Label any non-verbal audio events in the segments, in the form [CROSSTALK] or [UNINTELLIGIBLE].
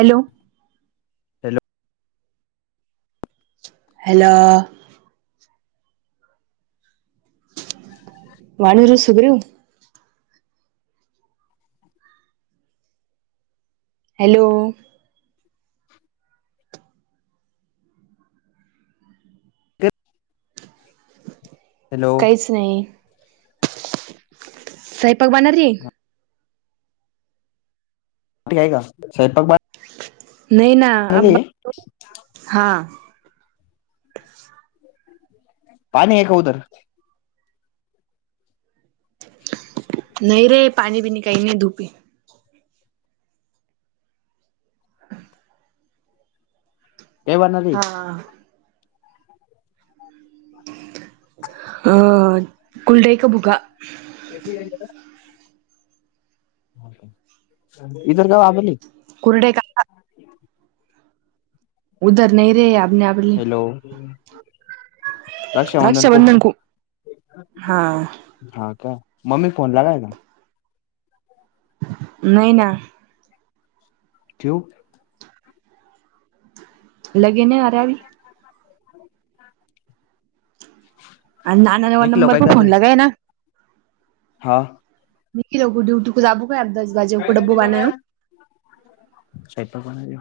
Hello hello hello वाणीर Sugriva hello तेत काहीच नाही स्वयंपाक बणारी. टी आहे का स्वयंपाक बा नाही ना [INAUDIBLE] हा. पाणी आहे का उदर? नाही रे पाणी बीनी काही नाही धूप हे. ते बणाली आं अ कुलडायकं बुघा [UNINTELLIGIBLE] इदर गाव आबोली. कुरडे का [UNINTELLIGIBLE] हॅलो रक्षाबंधन को राक्षाबंधन खू हा. हा काय मम्मी कोण लागाय का? नाही ना. ठेवू लगेने आरावी ह ह [UNINTELLIGIBLE] हां नीकीला [UNINTELLIGIBLE] जाबू काय. [UNINTELLIGIBLE] काय करते म्हणा स्वयंपाक बनवले.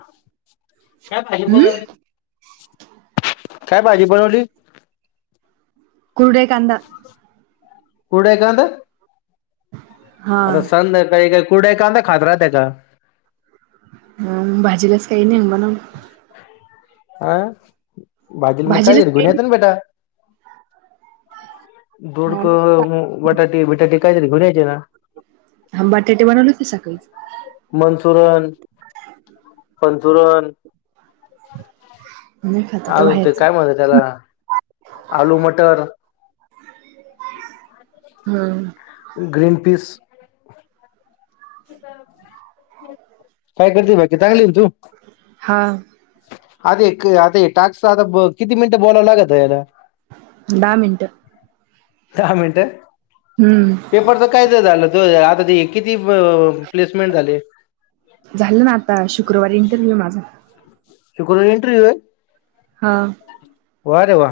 काय भाजी हम्म बनवली, काय भाजी बनवली? कुरडे कांदा कुडे एकांत हा आता संध्याकाळी काही कुडे कांदा खात राह त्याचा. हाम भाजीलाच काही नाही बनवून. आं बाजीला मग काय भाजीलाच तरी काही गुण्यातन बेटा. हा दोडकं म बटाटी बिटाटी काहीतरी घेऊन यायचे ना. हां बटाटे बनवले होते सकाळीच. मनसुरन पनचुरन नाही खात आता अजून ते बाहेरच. काय म्हणे त्याला आलू मटर हां. ग्रीन पीस काय करते बाकी चांगली आहे न तू? हा आता आता टाक्स आता किती मिनिटं बोलावं लागत याला. दहा मिनटं दहा मिनट. हम्म. पेपरच काय तर झालं त आता ते किती ब प्लेसमेंट झाले. झालं ना आता शुक्रवारी इंटरव्ह्यू माझा. शुक्रवारी इंटरव्ह्यू आहे. हां. वा रे वा.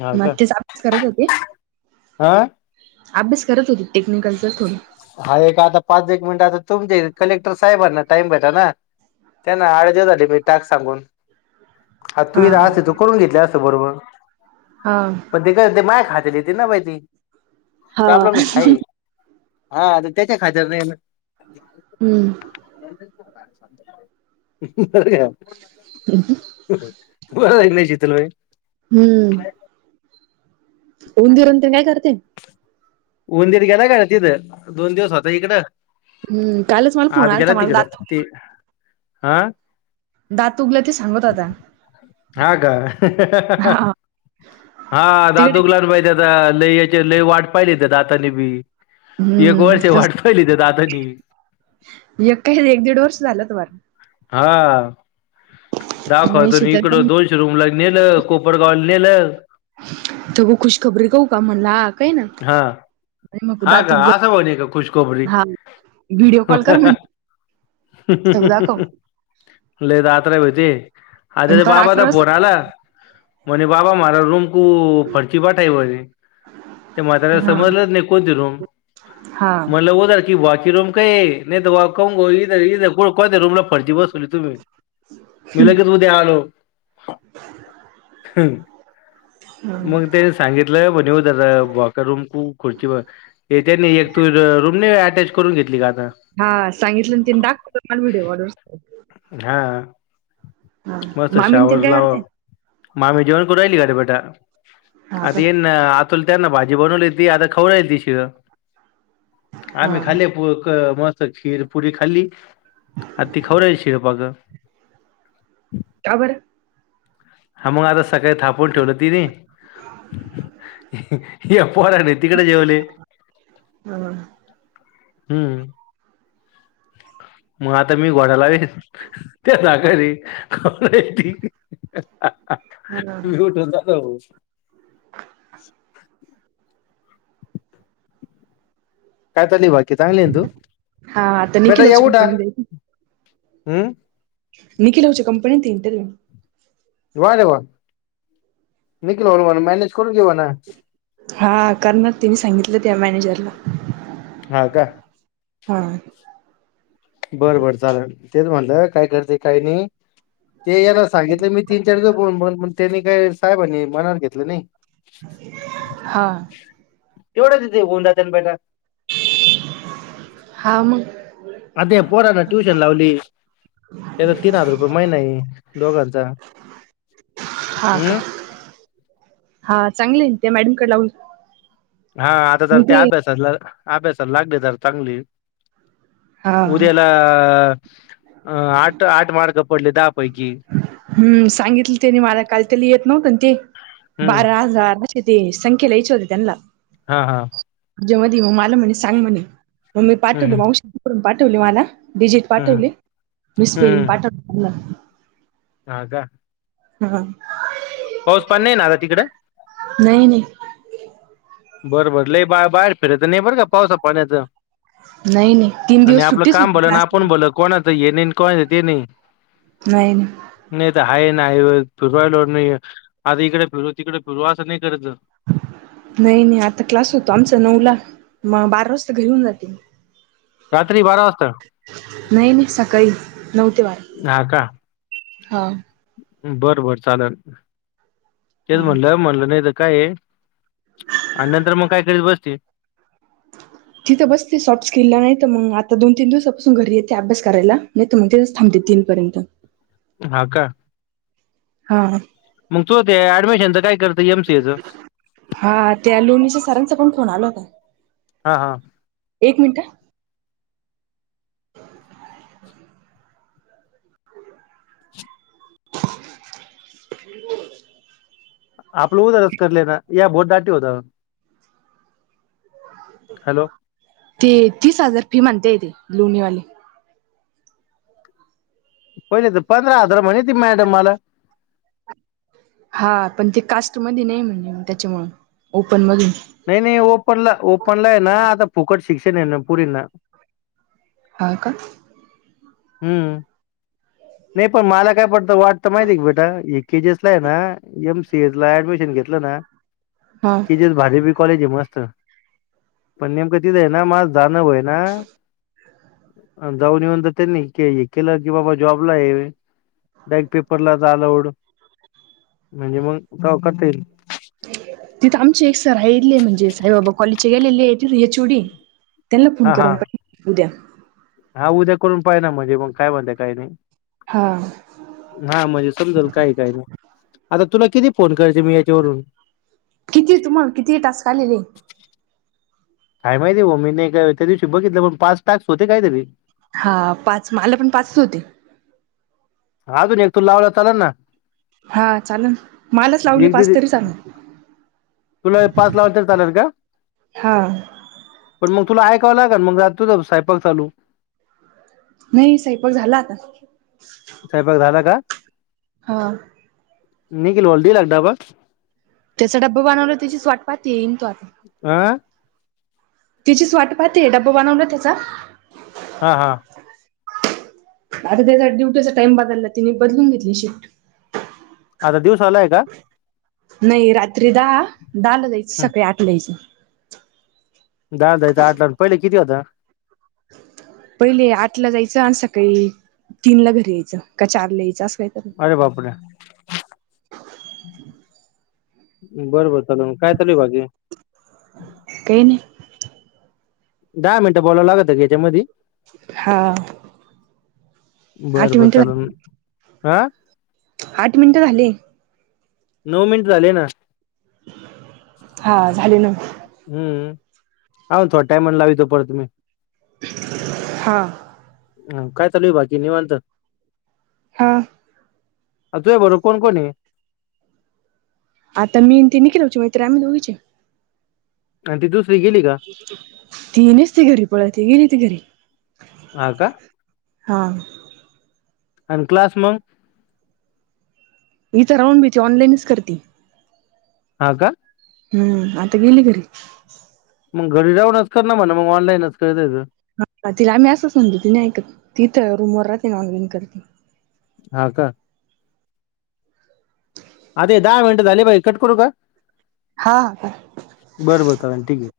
हा मग का तेच आज करत होते. हा. अभ्यास करत होते टेक्निकलचा थोड. हा एक आता पाच एक मिनिट आता तुमचे कलेक्टर साहेबांना टाइम भेटा ना. त्यां ना आळज्या झाली मी टाक सांगून आ हा तू अस तू करून घेतले अस बरोबर. हां. पण माय खातलीती ना बा ती हा प्रॉब्लेम आहे. हा त्याच्या खातर नाही. हम्म. ह हम्म अरे यार. ह हम्म. बरं नाही चितल भाई. हम्म. होंदीरूनंत काय करते. उंदीर गे ना काय तिथं दोन दिवस होता इकडं. हम्म कालच मला फोन आज घरा आलता मला तघड दात ते हह. दातूकला ते सांगत आता. हा का हा हा हा हा हा तिकडे ददूकलाान पाहिजे. लयची लय वाट पाहिली त्या दाताने बी एक हम्म वर्ष तस वाट. खय लि दे दाताची. य काही एक दीड वर्ष झालं तर बर. हा. म्हणे दाखवतो शीतल इकडं ताई दोनशे रूमला नेलं कोपडगावला नेलं. तगो खुश खबरी कू का म्हणला ह काय ना. हा आणि मग हा दात का असं उघड होणी का खुशखोबरी हा व्हिडिओ ह कॉल हा कर हा. म्हणजे हं हं पुस्तक दाखव हं हं लद आता होती अता आणि ते पार बाबादा अकरा फोन वाजता आला. मणे बाबा मारा रूम कू फर्ची बठा ते म तला हा समजलं नाही. कोणती रूम हा म्हण हो की बाकी रूम. का नाही क इर कोणत रूमला फरजी बस. तुम्ही लगेच उद्या आलो. हम्म मग तेच. सांगितलं ब रूम खूप खुर्चीेवर याच्यातनी येतं रुम. लय अटॅच करून घेतली का आता. हां सांगितलं आणि तीन दावत मला व्हिडिओढव. हा हा मस्त मामीन तेन शावर काय लावा. करताय? मामी जेवण कून राहिली गडी बेटा हा आता का येन आ त्यांना भाजी बनवली ती आता खवराय ती शिजा. हा आम्ही खाल्ले पोक मस्त खीर पुरी खाल्ली आ ती खावरायची शिरपाग. का बर. हमंग आता सकाळी थप. फोन ठेवलं तिने. या पोरांनी तिकडे जेवले. हम्म. हम्म मग आता मी घोडालावीन. त्या साखरी खावे ती. हा [UNINTELLIGIBLE] काय चाललंय बाकी, चांगली आहे ना तू? हा आता निखिलोच्या कंपनी आहे ती. अं? निखिलोच्या कंपनीत हाय इंटरव्ह्यूव? वा रे वा. निकलोला म्हण मॅनेज करून घे म्हणा. हा करणार तिने सांगितलं त्या मॅनेजरला. हा का? हा. बरं बर चालेल. तेच म्हटलं काय करते, काही नाही. ते याला सांगितलं मी तीन चारदा बोल, मग त्यांनी काय साहेबांनी मनावर घेतलं नाही. हा. तेवढेच आहे ते होऊन जाते ना बेटा. हा मग? आता ह्या पोरांना ट्यूशन लावली. ते आता तीन हजार रुपये महिना आहे दोघांचा. हा का? हम्म हा चांगले आहे नई त्या मॅडमकडे लावून हा आता जरा ते अभ्यासात अभ्यासात लागली जरा चांगली. हा उद्याला अ आठ आठ मार्क पडले तर हम्म सांगितलं त्यांनी मला. काय तेला येत नव्हतं ना ते हम्म बारा हजार. की ते संकेला विचरत होते त्यांला. हा हा. तुझ्या मधी मग मला म्हणे सांग म्हणे, मग मी हम्म पाठवले हम्म माऊशीने तिकडून पाठवले मला. डिजिट हम्म पाठवले मी हम्म स्पेलिंग हम्म. पाठवले [UNINTELLIGIBLE] हा का? हा. पाऊस पाणी नाही ना आता तिकडं? नाही नाही. बरं बरं लई बा-बाहेर फिरायचं नाही बरं का पावसा पाण्याचं. नाही नाही तीन आणि दिवस आपलं सुट्टीच काम होती भलं आणि क्लासला. आपण भलं. कोणाच हे नाही आणि कोणाच ते नाही. नाही नाही. नाही तर आहे नाही होय फिरु राहिलो मी. आता इकडे फिरु, तिकडे फिरु असं नाही करत जाऊ. नाही नाही आता क्लास होतो आमचा नऊला, मग बारा वाजता घरी येऊन जाते मी. [INAUDIBLE] बारा वाजता नाही नाही सकाळी नऊ ते बारा. हा का हा. बरं बर चालेल. तेच हा. म्हणलं म्हणलं नाही तर काय आहे आणि नंतर मग काय करीत बसती तिथं बसती सॉफ्ट स्किलला, नाही तर मग आता दोन तीन दिवसापासून घरी येते अभ्यास करायला. तुमच्याकडेच थांबते तीनपर्यंत. हा का? हा. मग तो ते ऍडमिशनच काय करती एमसीएचं? हा त्या लोणीच्या सरांचा पण फोन आला होता. हा हा. एक मिनिट हा. [INAUDIBLE] आप लो उधरस करले ना या भोट दाटी होता. हॅलो. ते तीस हजार फी म्हणते येते लोणीवाले. पहिले तर पंधरा हजार म्हणे त मॅडम मला हा पण ते कास्ट मध नाही म्हणजे त्याच्यामु ओपन मग नाही नाही ओपनला ओपनला आहे ना आता फुकट शिक्षण आहे ना पुरी ना. हो का? हम्म नाही पण मला काय पडत. ता वाटत माहिती आहे का बेटा एजीएस ला आहे ना एमसीएस ला ऍडमिशन घेतलं ना. हा. ते जेस भाडेबी कॉलेज आहे मस्त पण नेमकं तिथ आहे ना माझ? जाणवय ना जाऊन येऊन त्यांनी हे केलं की बाबा जॉबला आहे डाय पेपरला लवड. म्हणजे मग ग कर येईल. तिथं आमचे एकर राहिले म्हणजे साईबा कॉलेजचे गेलेलेच. चुडी त्यांना फोन हा हा कराून पाहि उद्या हा उद्या करून पाहि ना म्हणजे मग काय म्हणते काही नाही. हा. हा म्हणजे समजाल काही काय नाही आता तुला किती फोन करायचे मी याच्यावरून किती तुम्हाला किती तास आलेले आहे. काय माहिती आहे हो मी नाही का त्या दिवशी बघितलं पण पाच टाक्स होते काहीतरी हा पाच आला पण पाचच होते. अजून एक तू लावला चाला ना. हा चालेल मलच लावली एक पाच दीड तरी चालेल. तुला पाच ला अंतर चाल का? हा पण मग तुला ऐकावं लाग मग जातोच सायपक चालू. नाही साैपाक झाला आता स्बाग झालं का? हा. निखिल वलदी लागत. त्याचा डबबा बनवला त्याचीच स् वाटपात येईन तो आता आं. तिचीच वाट पाहतेय डब्बा बनवला त्याचा हा हा. आता त्याचा ड्युटीचा टाइम बदालला तिने बदलून घेतली शिफ्ट आ दिवसालाय का? नाही रात्री दहा दहाला जायचं सकाळी आठलायचं. दाल दय आठ लावून पहिले किती होता. पहिले आठला जायचं आणि सकाळी तीन ला घरी यायचं का चारला यायचं असं कायत. अरे बापरे बरोबर चाल काय चालू भाजी काही नाही. दहा मिनटं बोलावं लागत गी याच्यामध्ये हा. बर आठ बर चाल मिनिटं हा. आठ मिनिटं झाले. नऊ मिनिट झाले ना. हा झाले ना. हम्म हड टाइमण लाव तो परतु मी हा. हा काय चालूय बाकी निवांत. हा. आत्या आहे बरोबर कोण कोण हे. आता मी ते निखल होची माहिित [UNINTELLIGIBLE] आम्ही दोघीचे आणि ती दुसरी गेली का? तीनच ती घरी पळा तेच गेली ती घरी हा का? हां. आणि क्लास मग ही तर राहून [UNINTELLIGIBLE] ब्यायची ऑनलाईनच करती. हा का? हम्म आता गेली घरी मग घरी राहूनच करणार म्हणे मग ऑनलाईनच करताचं. हा तिला आम्ही असंच म्हणतो ती नाही ऐकत तिथं रूम वर राहते नॉन वन करते. हा का? अरे दहा मिनटं झाले बाई कट करू का? हा हा का? बरबर चाल ठीके हे.